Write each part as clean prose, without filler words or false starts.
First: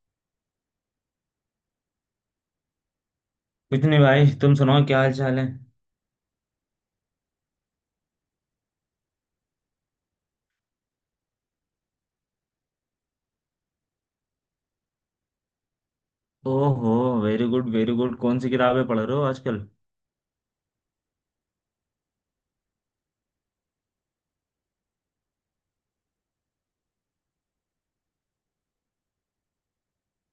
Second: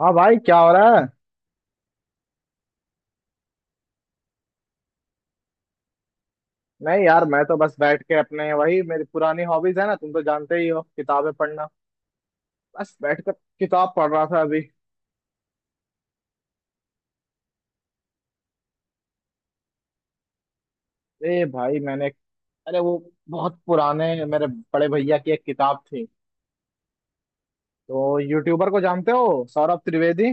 हाँ भाई क्या हो रहा है? कुछ नहीं भाई, तुम सुनाओ क्या हाल चाल है। नहीं यार, मैं तो बस बैठ के अपने, वही मेरी पुरानी हॉबीज है ना, तुम तो जानते ही हो, किताबें पढ़ना। बस बैठ कर किताब पढ़ रहा था अभी। ओहो। वेरी गुड वेरी गुड, कौन सी किताबें पढ़ रहे हो आजकल। ए भाई मैंने, अरे वो, बहुत पुराने मेरे बड़े भैया की एक किताब थी। तो यूट्यूबर को जानते हो, सौरभ त्रिवेदी,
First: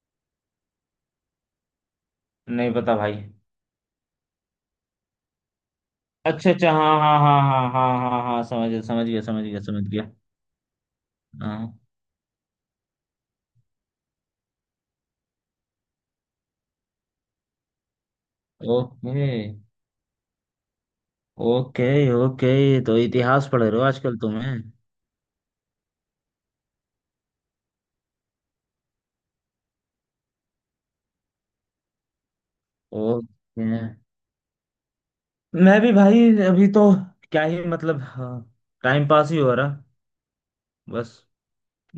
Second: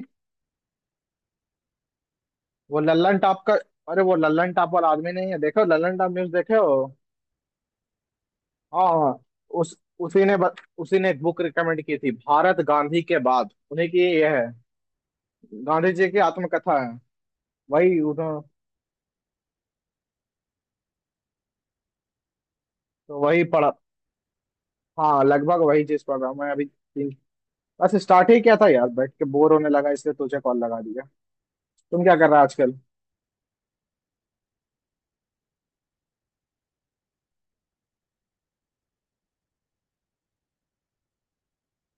नहीं वो पता भाई। लल्लन टॉप का। अरे वो लल्लन टॉप वाला आदमी नहीं है, देखो लल्लन टॉप न्यूज अच्छा देखे हो? अच्छा, हाँ हाँ हाँ हाँ हाँ हाँ हाँ, समझ गया हाँ समझ हाँ। गया समझ गया उस समझ गया। उसी ने ब- उसी ने एक बुक हाँ। रिकमेंड की थी, भारत गांधी के बाद, उन्हीं की ये है, गांधी जी की आत्मकथा है, वही। ओके ओके ओके, तो तो वही इतिहास पढ़ रहे पढ़ा। हो आजकल तुम्हें। हाँ लगभग वही चीज पढ़ रहा हूँ मैं अभी, तीन। बस स्टार्ट ही किया था यार, बैठ के बोर होने लगा इसलिए तुझे कॉल लगा दिया। तुम क्या कर रहे हो आजकल? ओके। मैं भी भाई, अभी तो क्या ही मतलब, टाइम पास ही हो रहा बस।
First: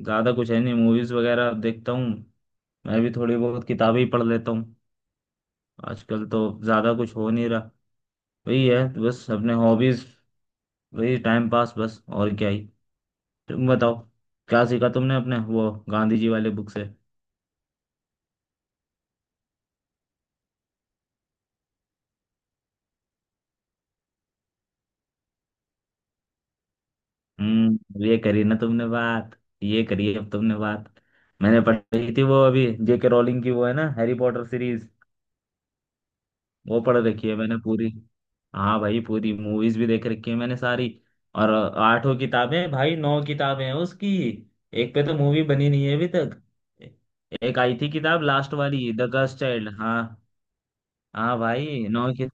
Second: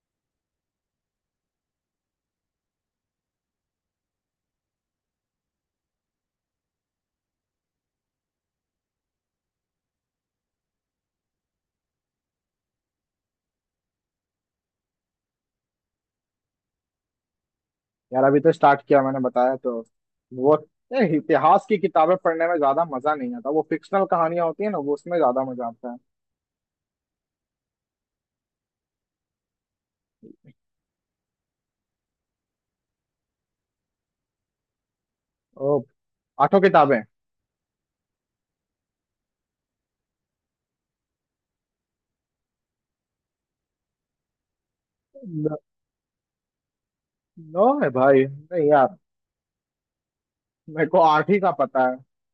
ज्यादा कुछ है नहीं, मूवीज वगैरह देखता हूँ। मैं भी थोड़ी बहुत किताबें ही पढ़ लेता हूँ। आजकल तो ज्यादा कुछ हो नहीं रहा। वही है तो, बस अपने हॉबीज, वही टाइम पास बस, और क्या ही। तो तुम बताओ, क्या सीखा तुमने अपने वो गांधी जी वाले बुक से। यार अभी तो स्टार्ट किया, मैंने बताया तो। वो इतिहास की किताबें पढ़ने में ज्यादा मजा नहीं आता, वो फिक्शनल कहानियां होती है ना, वो उसमें ज्यादा मजा आता है। हम्म, ये करी ना तुमने बात। ये करी अब तुमने बात। मैंने पढ़ी थी वो अभी, जेके रोलिंग की वो है ना, हैरी पॉटर सीरीज। ओ। आठों वो पढ़ किताबें। रखी है मैंने पूरी। हाँ भाई, पूरी मूवीज भी देख रखी है मैंने सारी। और आठों किताबें, भाई 9 किताबें हैं उसकी। एक पे तो मूवी न- बनी नहीं है अभी तक। एक नो आई है थी किताब, भाई, लास्ट नहीं वाली, यार, द गर्ल्स चाइल्ड। हाँ, मेरे को आठ हाँ ही का पता भाई, है।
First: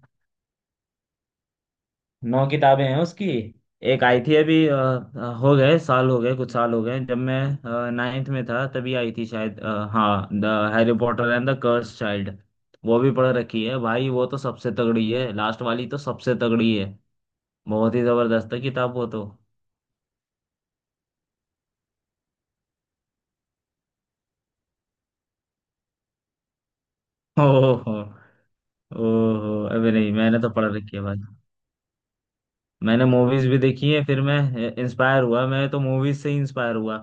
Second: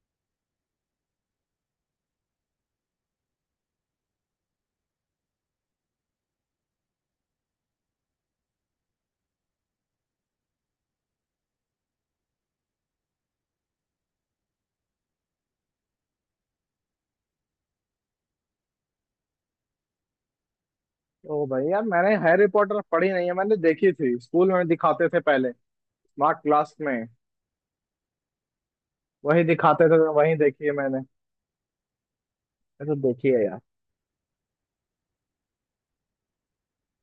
9 किताबें हैं उसकी। एक आई थी अभी, हो गए साल, हो गए कुछ साल, हो गए जब मैं 9th में था तभी आई थी शायद हाँ, the Harry Potter and the curse child. वो भी पढ़ रखी है भाई, वो तो सबसे तगड़ी है, लास्ट वाली तो सबसे तगड़ी है। बहुत ही जबरदस्त है किताब वो तो। ओ भाई यार, मैंने हैरी पॉटर पढ़ी नहीं है, मैंने देखी थी, स्कूल में दिखाते थे पहले, स्मार्ट क्लास में। ओहो, वही ओहो दिखाते अबे थे नहीं, तो वही मैंने तो देखी है पढ़ रखी है मैंने। भाई। तो मैंने देखिए मूवीज भी यार। देखी है, फिर मैं इंस्पायर हुआ, मैं तो मूवीज से ही इंस्पायर हुआ।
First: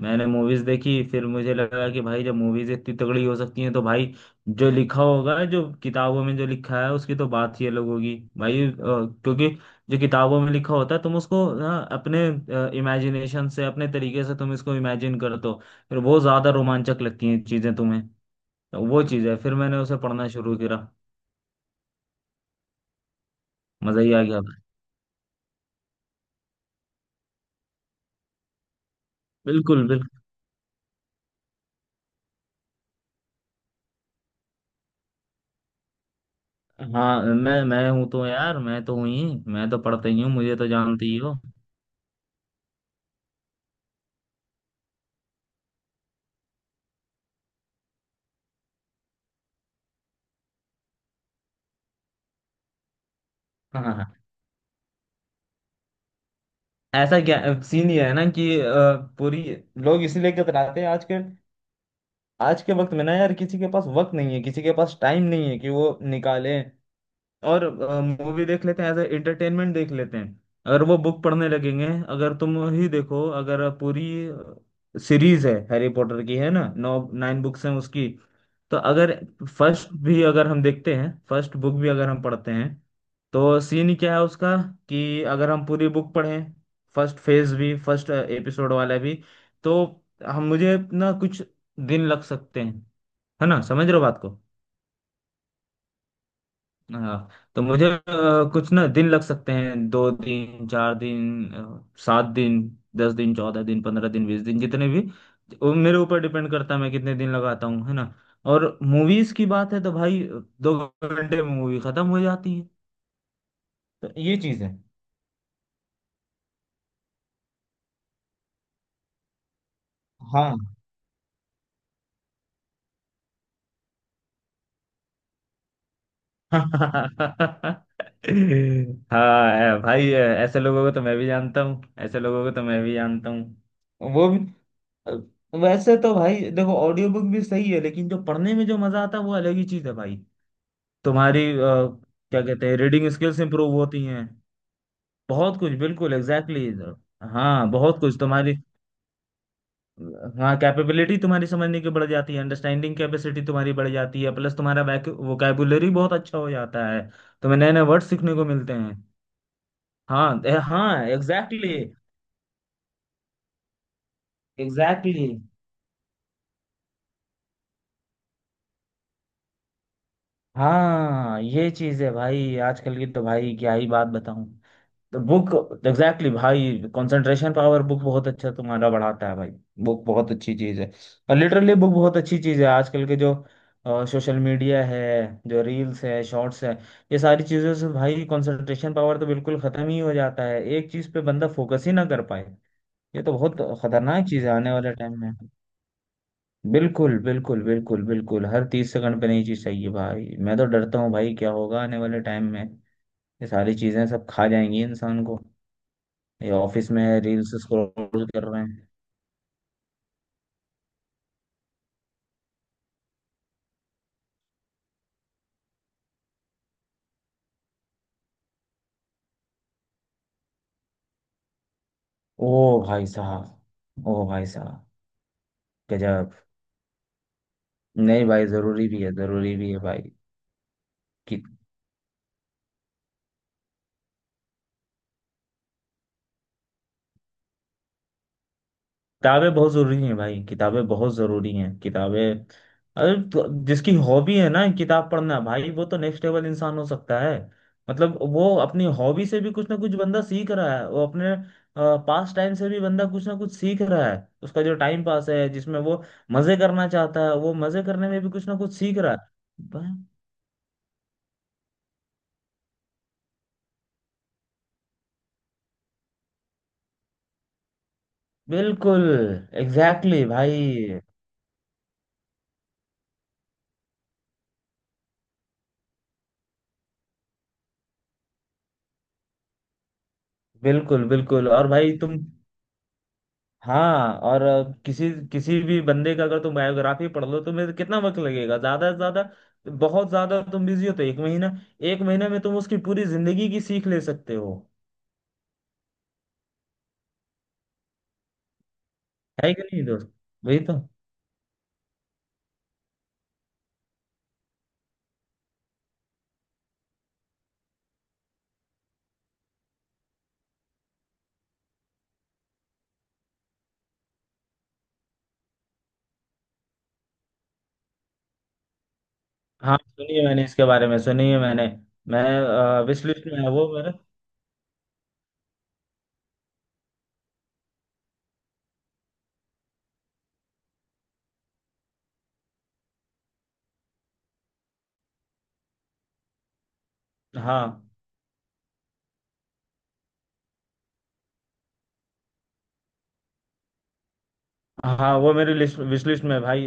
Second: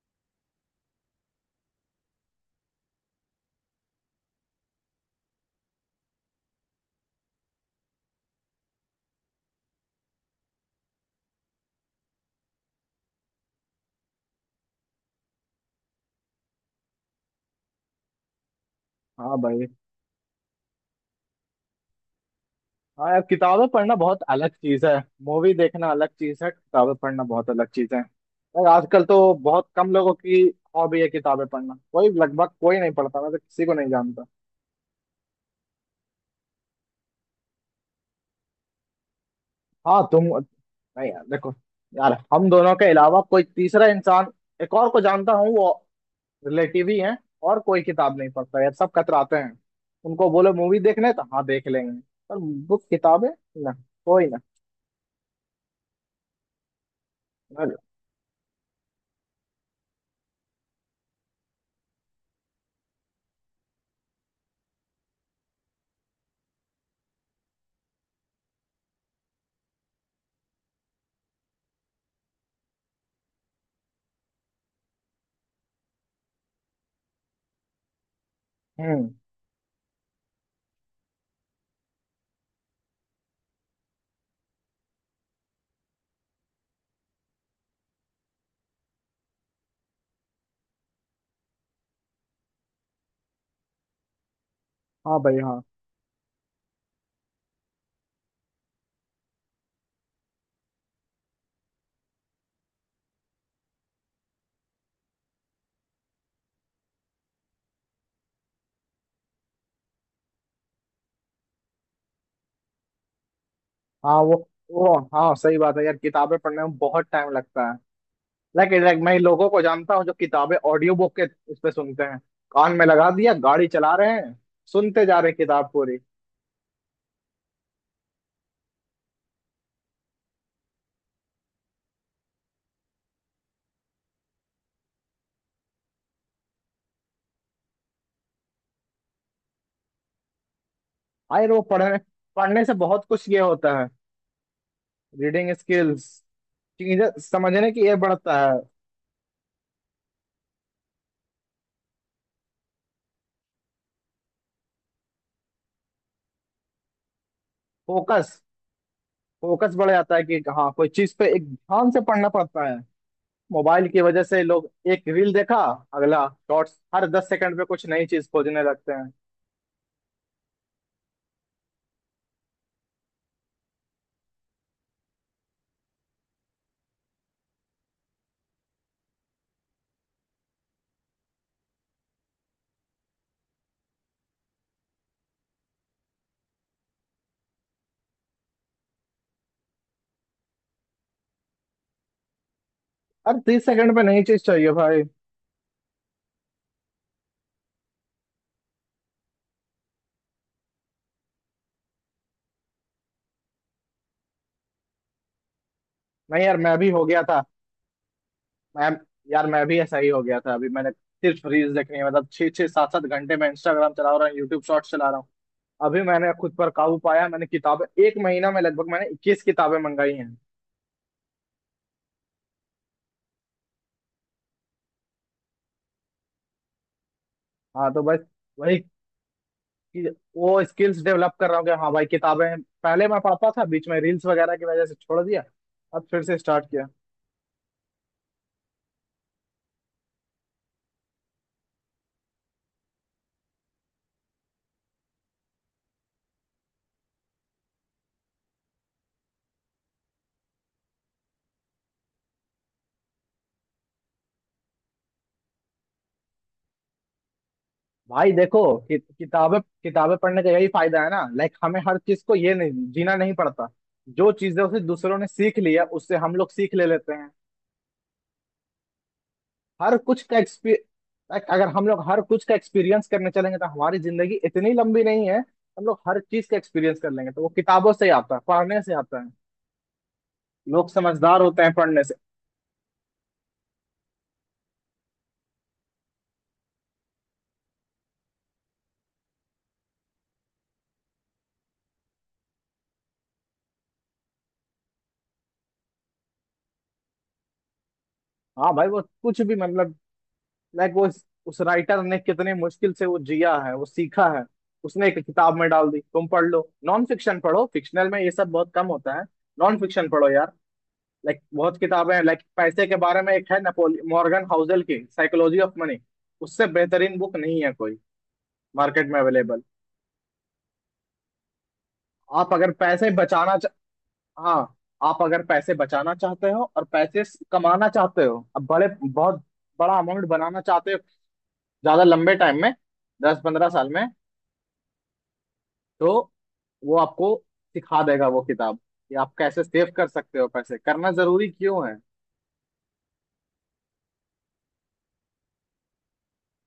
मैंने मूवीज देखी, फिर मुझे लगा कि भाई जब मूवीज इतनी तगड़ी हो सकती हैं तो भाई जो लिखा होगा, जो किताबों में जो लिखा है, उसकी तो बात ही अलग होगी भाई क्योंकि जो किताबों में लिखा होता है तुम उसको ना अपने इमेजिनेशन से, अपने तरीके से तुम इसको इमेजिन करते हो, फिर बहुत ज्यादा रोमांचक लगती हैं चीजें तुम्हें। तो वो चीज हाँ है, फिर भाई मैंने उसे पढ़ना शुरू करा, हाँ। यार किताबें पढ़ना मजा ही बहुत आ गया। अलग चीज है, मूवी देखना अलग चीज है, किताबें पढ़ना बहुत अलग चीज है। और आजकल तो बहुत बिल्कुल। कम लोगों की हॉबी है किताबें पढ़ना, कोई, लगभग कोई नहीं पढ़ता, मैं तो किसी को नहीं जानता। हाँ मैं हूँ तो यार, मैं तो हूँ ही। मैं तो हाँ पढ़ता ही तुम हूँ, मुझे तो नहीं। जानती ही यार हो। देखो, यार हम दोनों के अलावा कोई तीसरा इंसान, एक और को जानता हूँ, वो रिलेटिव ही है। और कोई किताब नहीं पढ़ता यार, सब कतराते हैं। उनको बोलो मूवी देखने तो हाँ देख लेंगे, पर बुक, किताबें, ना, हाँ। कोई ना। ऐसा क्या, सीन ये है ना कि पूरी, लोग इसीलिए कतराते हैं। आज के, आज के वक्त में ना यार, किसी के पास वक्त नहीं है, किसी के पास टाइम नहीं है कि वो निकाले। और मूवी देख लेते हैं एज ए एंटरटेनमेंट, देख लेते हैं। अगर वो बुक पढ़ने लगेंगे, अगर तुम ही देखो, अगर पूरी सीरीज है हैरी पॉटर की, है ना, 9, 9 बुक्स हैं उसकी, तो हम्म। अगर फर्स्ट भी अगर हम देखते हैं, फर्स्ट बुक भी अगर हम पढ़ते हैं, तो सीन क्या है उसका, कि अगर हम पूरी बुक पढ़ें, फर्स्ट फेज भी, फर्स्ट एपिसोड वाला भी, तो हम, मुझे ना कुछ दिन लग सकते हैं। है ना, समझ रहे हो बात को। हाँ भाई हाँ। हाँ, तो मुझे कुछ ना दिन लग सकते हैं, 2 दिन, 4 दिन, 7 दिन, 10 दिन, 14 दिन, 15 दिन, 20 दिन, जितने भी, वो मेरे ऊपर डिपेंड करता है मैं कितने दिन लगाता हूँ, है ना। और मूवीज की बात है तो भाई 2 घंटे में मूवी खत्म हो जाती है। तो हाँ, वो ये चीज है। वो हाँ सही बात है यार, किताबें पढ़ने में बहुत टाइम लगता है। लाइक लाइक मैं लोगों को जानता हूँ जो किताबें हाँ। ऑडियो बुक के उस पे सुनते हैं। कान में लगा दिया, गाड़ी चला रहे हैं, सुनते जा रहे हैं किताब पूरी। हाँ भाई, ऐसे लोगों को तो मैं भी जानता हूँ, ऐसे लोगों को तो मैं भी जानता हूँ, वो भी। वैसे तो भाई देखो, ऑडियो बुक भी सही है, लेकिन जो पढ़ने में जो मजा आता है वो अलग ही चीज है भाई। हाँ तुम्हारी यार, वो पढ़ने क्या पढ़ने कहते से हैं, बहुत रीडिंग कुछ ये स्किल्स इंप्रूव होता है, होती हैं। रीडिंग बहुत कुछ, स्किल्स, बिल्कुल एग्जैक्टली चीजें exactly, समझने हाँ की ये बहुत कुछ बढ़ता तुम्हारी, है। हाँ कैपेबिलिटी तुम्हारी समझने की बढ़ जाती है, अंडरस्टैंडिंग कैपेसिटी तुम्हारी बढ़ जाती है, प्लस तुम्हारा वोकैबुलरी बहुत अच्छा हो जाता है, तुम्हें नए नए वर्ड फोकस सीखने को मिलते हैं। फोकस बढ़ जाता है कि हाँ, कोई हाँ चीज पे एक ध्यान से पढ़ना पड़ता है। मोबाइल की वजह से लोग एक एग्जैक्टली exactly, रील देखा, अगला शॉर्ट्स, हर 10 सेकंड पे कुछ नई चीज खोजने लगते हैं। हाँ ये चीज है भाई आजकल की, तो भाई क्या ही बात बताऊं। तो बुक एग्जैक्टली भाई, कंसंट्रेशन पावर बुक बहुत अच्छा तुम्हारा बढ़ाता है भाई। बुक बहुत अच्छी चीज़ है, और लिटरली बुक बहुत अच्छी चीज़ है। आजकल के जो सोशल मीडिया है, जो रील्स है, शॉर्ट्स है, ये सारी चीज़ों से भाई कंसंट्रेशन पावर तो बिल्कुल ख़त्म ही हो जाता है, एक चीज़ पे बंदा फोकस ही ना कर पाए। ये तो अरे बहुत 30 सेकंड पे नई खतरनाक चीज चीज़ है चाहिए आने वाले भाई। टाइम में। बिल्कुल बिल्कुल बिल्कुल बिल्कुल, हर 30 सेकंड पे नई चीज़ चाहिए भाई। मैं तो डरता हूँ भाई, क्या होगा आने वाले टाइम में, ये सारी चीज़ें सब खा जाएंगी इंसान को। नहीं ये यार मैं भी ऑफिस में हो गया था। रील्स स्क्रॉल कर रहे हैं। मैं यार, मैं भी ऐसा ही हो गया था, अभी मैंने, सिर्फ रील्स देखनी है, मतलब छह छह सात सात घंटे मैं इंस्टाग्राम चला रहा हूँ, यूट्यूब शॉर्ट्स चला रहा हूँ। अभी मैंने खुद पर काबू पाया, मैंने किताबें एक महीना में, लगभग मैंने 21 किताबें मंगाई हैं। ओ भाई साहब, ओ भाई साहब, गजब। हाँ तो बस, नहीं भाई, वही। जरूरी भी है, जरूरी भी है भाई। वो स्किल्स डेवलप कर रहा हूँ कि हाँ भाई, किताबें, पहले मैं पढ़ता था, बीच में रील्स वगैरह की वजह से छोड़ दिया। अब फिर से स्टार्ट किया। किताबें बहुत जरूरी हैं भाई, किताबें बहुत जरूरी हैं, किताबें। अरे तो जिसकी हॉबी है ना किताब पढ़ना, भाई वो तो नेक्स्ट लेवल इंसान हो सकता है। मतलब वो अपनी हॉबी से भी कुछ ना कुछ बंदा सीख रहा है, वो अपने पास टाइम से भी बंदा कुछ ना कुछ सीख रहा है। उसका जो टाइम पास है, जिसमें वो मजे करना चाहता है, वो मजे करने में भी भाई कुछ ना देखो, कुछ सीख रहा किताबें है। किताबें पढ़ने का यही फायदा है ना, लाइक हमें हर चीज को ये, नहीं जीना नहीं पड़ता। जो चीजें उसे दूसरों ने सीख लिया उससे हम लोग सीख ले लेते हैं। बिल्कुल हर एग्जैक्टली exactly कुछ का भाई। एक्सपीरियंस, अगर हम लोग हर कुछ का एक्सपीरियंस करने चलेंगे तो हमारी जिंदगी इतनी लंबी नहीं है, हम लोग हर चीज का एक्सपीरियंस कर लेंगे, तो वो किताबों से ही आता है, पढ़ने से आता है। लोग बिल्कुल समझदार बिल्कुल, होते और हैं भाई पढ़ने से। तुम, हाँ और किसी, किसी भी बंदे का अगर तुम बायोग्राफी पढ़ लो, तुम्हें कितना वक्त लगेगा ज्यादा से ज्यादा, बहुत ज्यादा तुम बिजी हो तो एक महीना। एक महीना में तुम उसकी पूरी जिंदगी की सीख ले सकते हो। हाँ भाई, वो कुछ है भी कि नहीं मतलब, दोस्त, वही तो। लाइक वो उस राइटर ने कितने मुश्किल से वो जिया है, वो सीखा है, उसने एक किताब में डाल दी, तुम पढ़ लो। नॉन फिक्शन पढ़ो, फिक्शनल में ये सब बहुत कम होता है, नॉन फिक्शन पढ़ो यार। लाइक बहुत किताबें हैं, लाइक पैसे के बारे में एक है, नेपोलियन मॉर्गन हाउसेल की साइकोलॉजी ऑफ मनी। उससे बेहतरीन बुक नहीं है कोई, मार्केट में अवेलेबल। हाँ सुनिए, मैंने इसके बारे में सुनिए, मैंने, मैं आप अगर विश पैसे लिस्ट में है बचाना वो चा... मेरा। हाँ आप अगर पैसे बचाना चाहते हो और पैसे कमाना चाहते हो, अब बड़े बहुत बड़ा अमाउंट बनाना चाहते हो, ज्यादा लंबे टाइम में, 10-15 साल में, तो वो आपको हाँ। सिखा देगा वो किताब कि आप कैसे सेव कर सकते हो पैसे, करना जरूरी क्यों है। हाँ, वो मेरे लिस्ट, विश लिस्ट में है भाई।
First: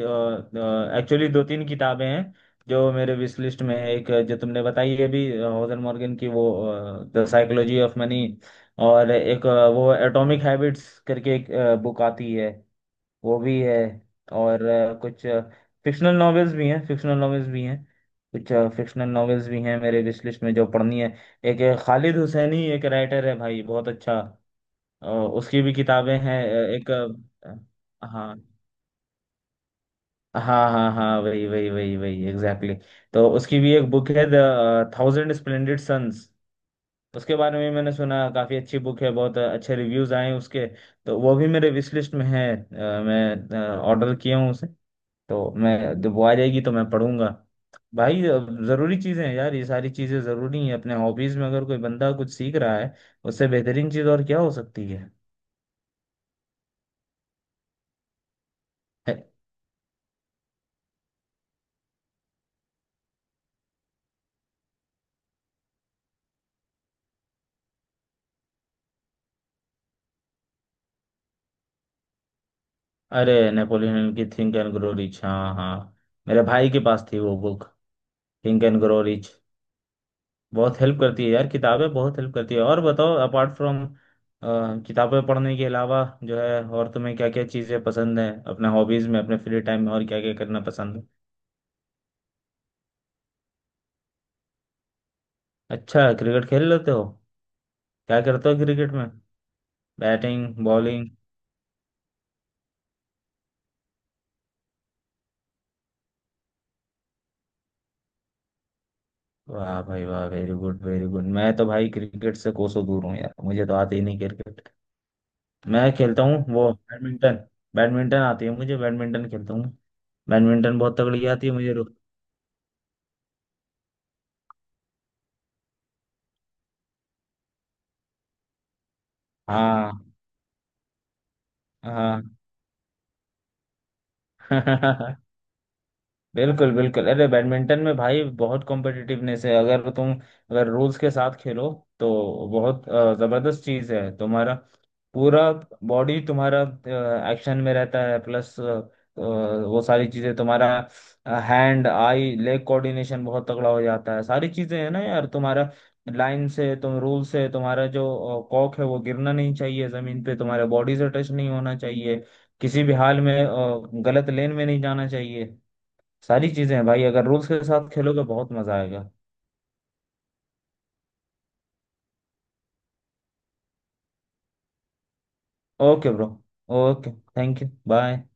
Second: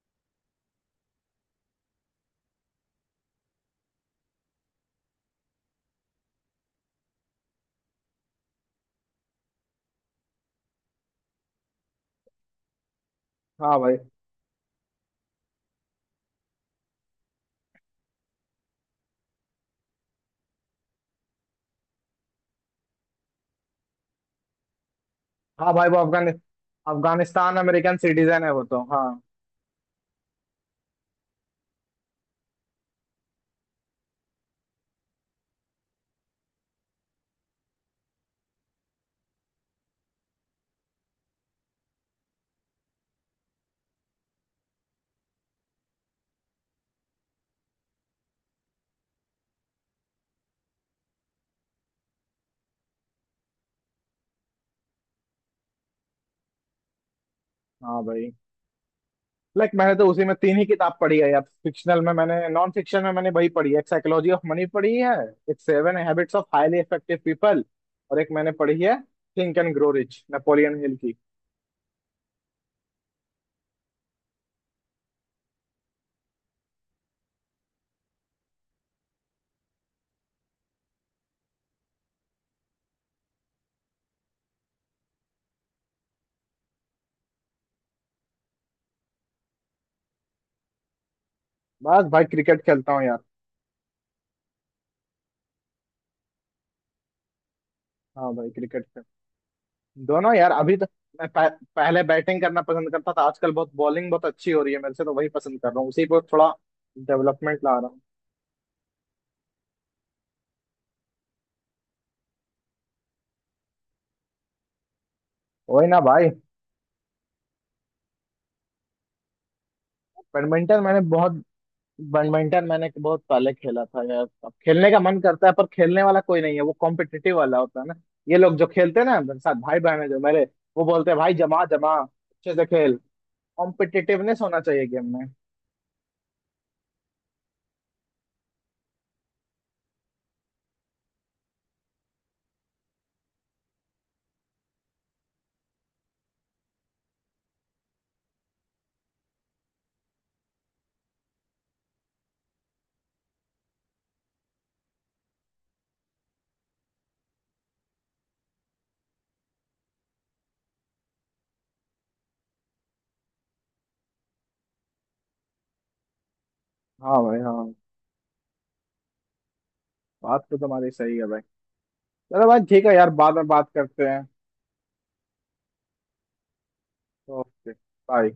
एक्चुअली 2-3 किताबें हैं जो मेरे विश लिस्ट में है। एक जो तुमने बताई है भी, होजर मॉर्गन की वो, द साइकोलॉजी ऑफ मनी। और एक वो एटॉमिक हैबिट्स करके एक बुक आती है, वो भी है। हाँ भाई। और कुछ फिक्शनल नॉवेल्स भी हैं, फिक्शनल नॉवेल्स भी हैं, कुछ फिक्शनल नॉवेल्स भी हैं मेरे विश लिस्ट में जो पढ़नी है। एक खालिद हुसैनी एक राइटर है भाई, बहुत अच्छा। उसकी भी हाँ भाई, वो किताबें हैं। एक अफगानिस्तान अमेरिकन हाँ सिटीजन है वो तो हाँ। हाँ हाँ हाँ वही वही वही वही एग्जैक्टली exactly. तो उसकी भी एक बुक है, द थाउजेंड स्प्लेंडेड सन्स। उसके बारे में मैंने सुना, काफी अच्छी बुक है, बहुत अच्छे रिव्यूज आए हैं उसके। तो वो भी मेरे विश लिस्ट में है, मैं ऑर्डर किया हूँ उसे। तो मैं जब वो आ जाएगी तो मैं पढ़ूंगा। भाई जरूरी चीजें हैं यार, ये सारी चीजें जरूरी हैं। अपने हॉबीज में अगर कोई बंदा कुछ सीख रहा है, उससे बेहतरीन चीज और क्या हो सकती है। हाँ भाई, है- लाइक मैंने तो उसी में, तीन ही किताब पढ़ी है यार, फिक्शनल में, मैंने नॉन फिक्शन में मैंने वही पढ़ी है, एक साइकोलॉजी ऑफ मनी पढ़ी है, एक seven habits of highly effective people, और एक मैंने पढ़ी है, think and grow rich Napoleon Hill की। अरे नेपोलियन की थिंक एंड ग्रो रिच, हाँ हाँ। मेरे भाई के पास थी वो book, think and grow rich. बहुत हेल्प करती है यार किताबें, बहुत हेल्प करती है। और बताओ, अपार्ट फ्रॉम किताबें पढ़ने के अलावा जो है, और तुम्हें क्या क्या चीज़ें पसंद है, अपने हॉबीज में, अपने फ्री टाइम में और क्या क्या करना पसंद है। बस भाई क्रिकेट खेलता हूँ यार। अच्छा, क्रिकेट खेल लेते हो। क्या हाँ भाई करते हो क्रिकेट, क्रिकेट में, दोनों यार। बैटिंग अभी तो बॉलिंग। मैं पहले बैटिंग करना पसंद करता था, आजकल बहुत बॉलिंग बहुत अच्छी हो रही है मेरे से, तो वही पसंद कर रहा हूँ, उसी पर थोड़ा डेवलपमेंट ला रहा हूँ। वाह भाई वाह, वेरी गुड वेरी गुड, मैं तो भाई क्रिकेट से कोसों दूर हूँ यार, मुझे तो आती ही नहीं क्रिकेट। वही मैं ना खेलता भाई। हूँ वो बैडमिंटन। बैडमिंटन आती है मुझे, बैडमिंटन खेलता हूँ। बैडमिंटन बैडमिंटन बहुत मैंने तगड़ी बहुत आती है मुझे बैडमिंटन मैंने बहुत पहले खेला था यार, अब खेलने का मन करता है पर खेलने वाला कोई नहीं है, वो कॉम्पिटिटिव वाला होता है ना। ये लोग जो खेलते हैं ना मेरे साथ, भाई हाँ। बहन है जो मेरे, वो बोलते हैं भाई जमा जमा हाँ। अच्छे से खेल। कॉम्पिटिटिवनेस होना चाहिए है। गेम में। बिल्कुल बिल्कुल, अरे बैडमिंटन में भाई बहुत कॉम्पिटिटिवनेस है, अगर तुम, अगर रूल्स के साथ खेलो तो बहुत जबरदस्त चीज है। तुम्हारा पूरा बॉडी तुम्हारा एक्शन में रहता है, प्लस वो सारी चीजें तुम्हारा, हैंड आई लेग कोऑर्डिनेशन बहुत तगड़ा हो जाता है। सारी चीजें है ना यार, तुम्हारा लाइन से, तुम रूल से, तुम्हारा जो कॉक है वो गिरना नहीं चाहिए जमीन पे, तुम्हारे बॉडी से टच नहीं होना चाहिए किसी भी हाल में, गलत लेन में नहीं जाना चाहिए, सारी चीजें हैं भाई, हाँ अगर भाई रूल्स के हाँ। साथ खेलोगे बहुत मजा आएगा। बात तो तुम्हारी सही है भाई। चलो भाई ठीक है यार, बाद में बात करते हैं। Okay bro, okay, thank you okay bye. Bye.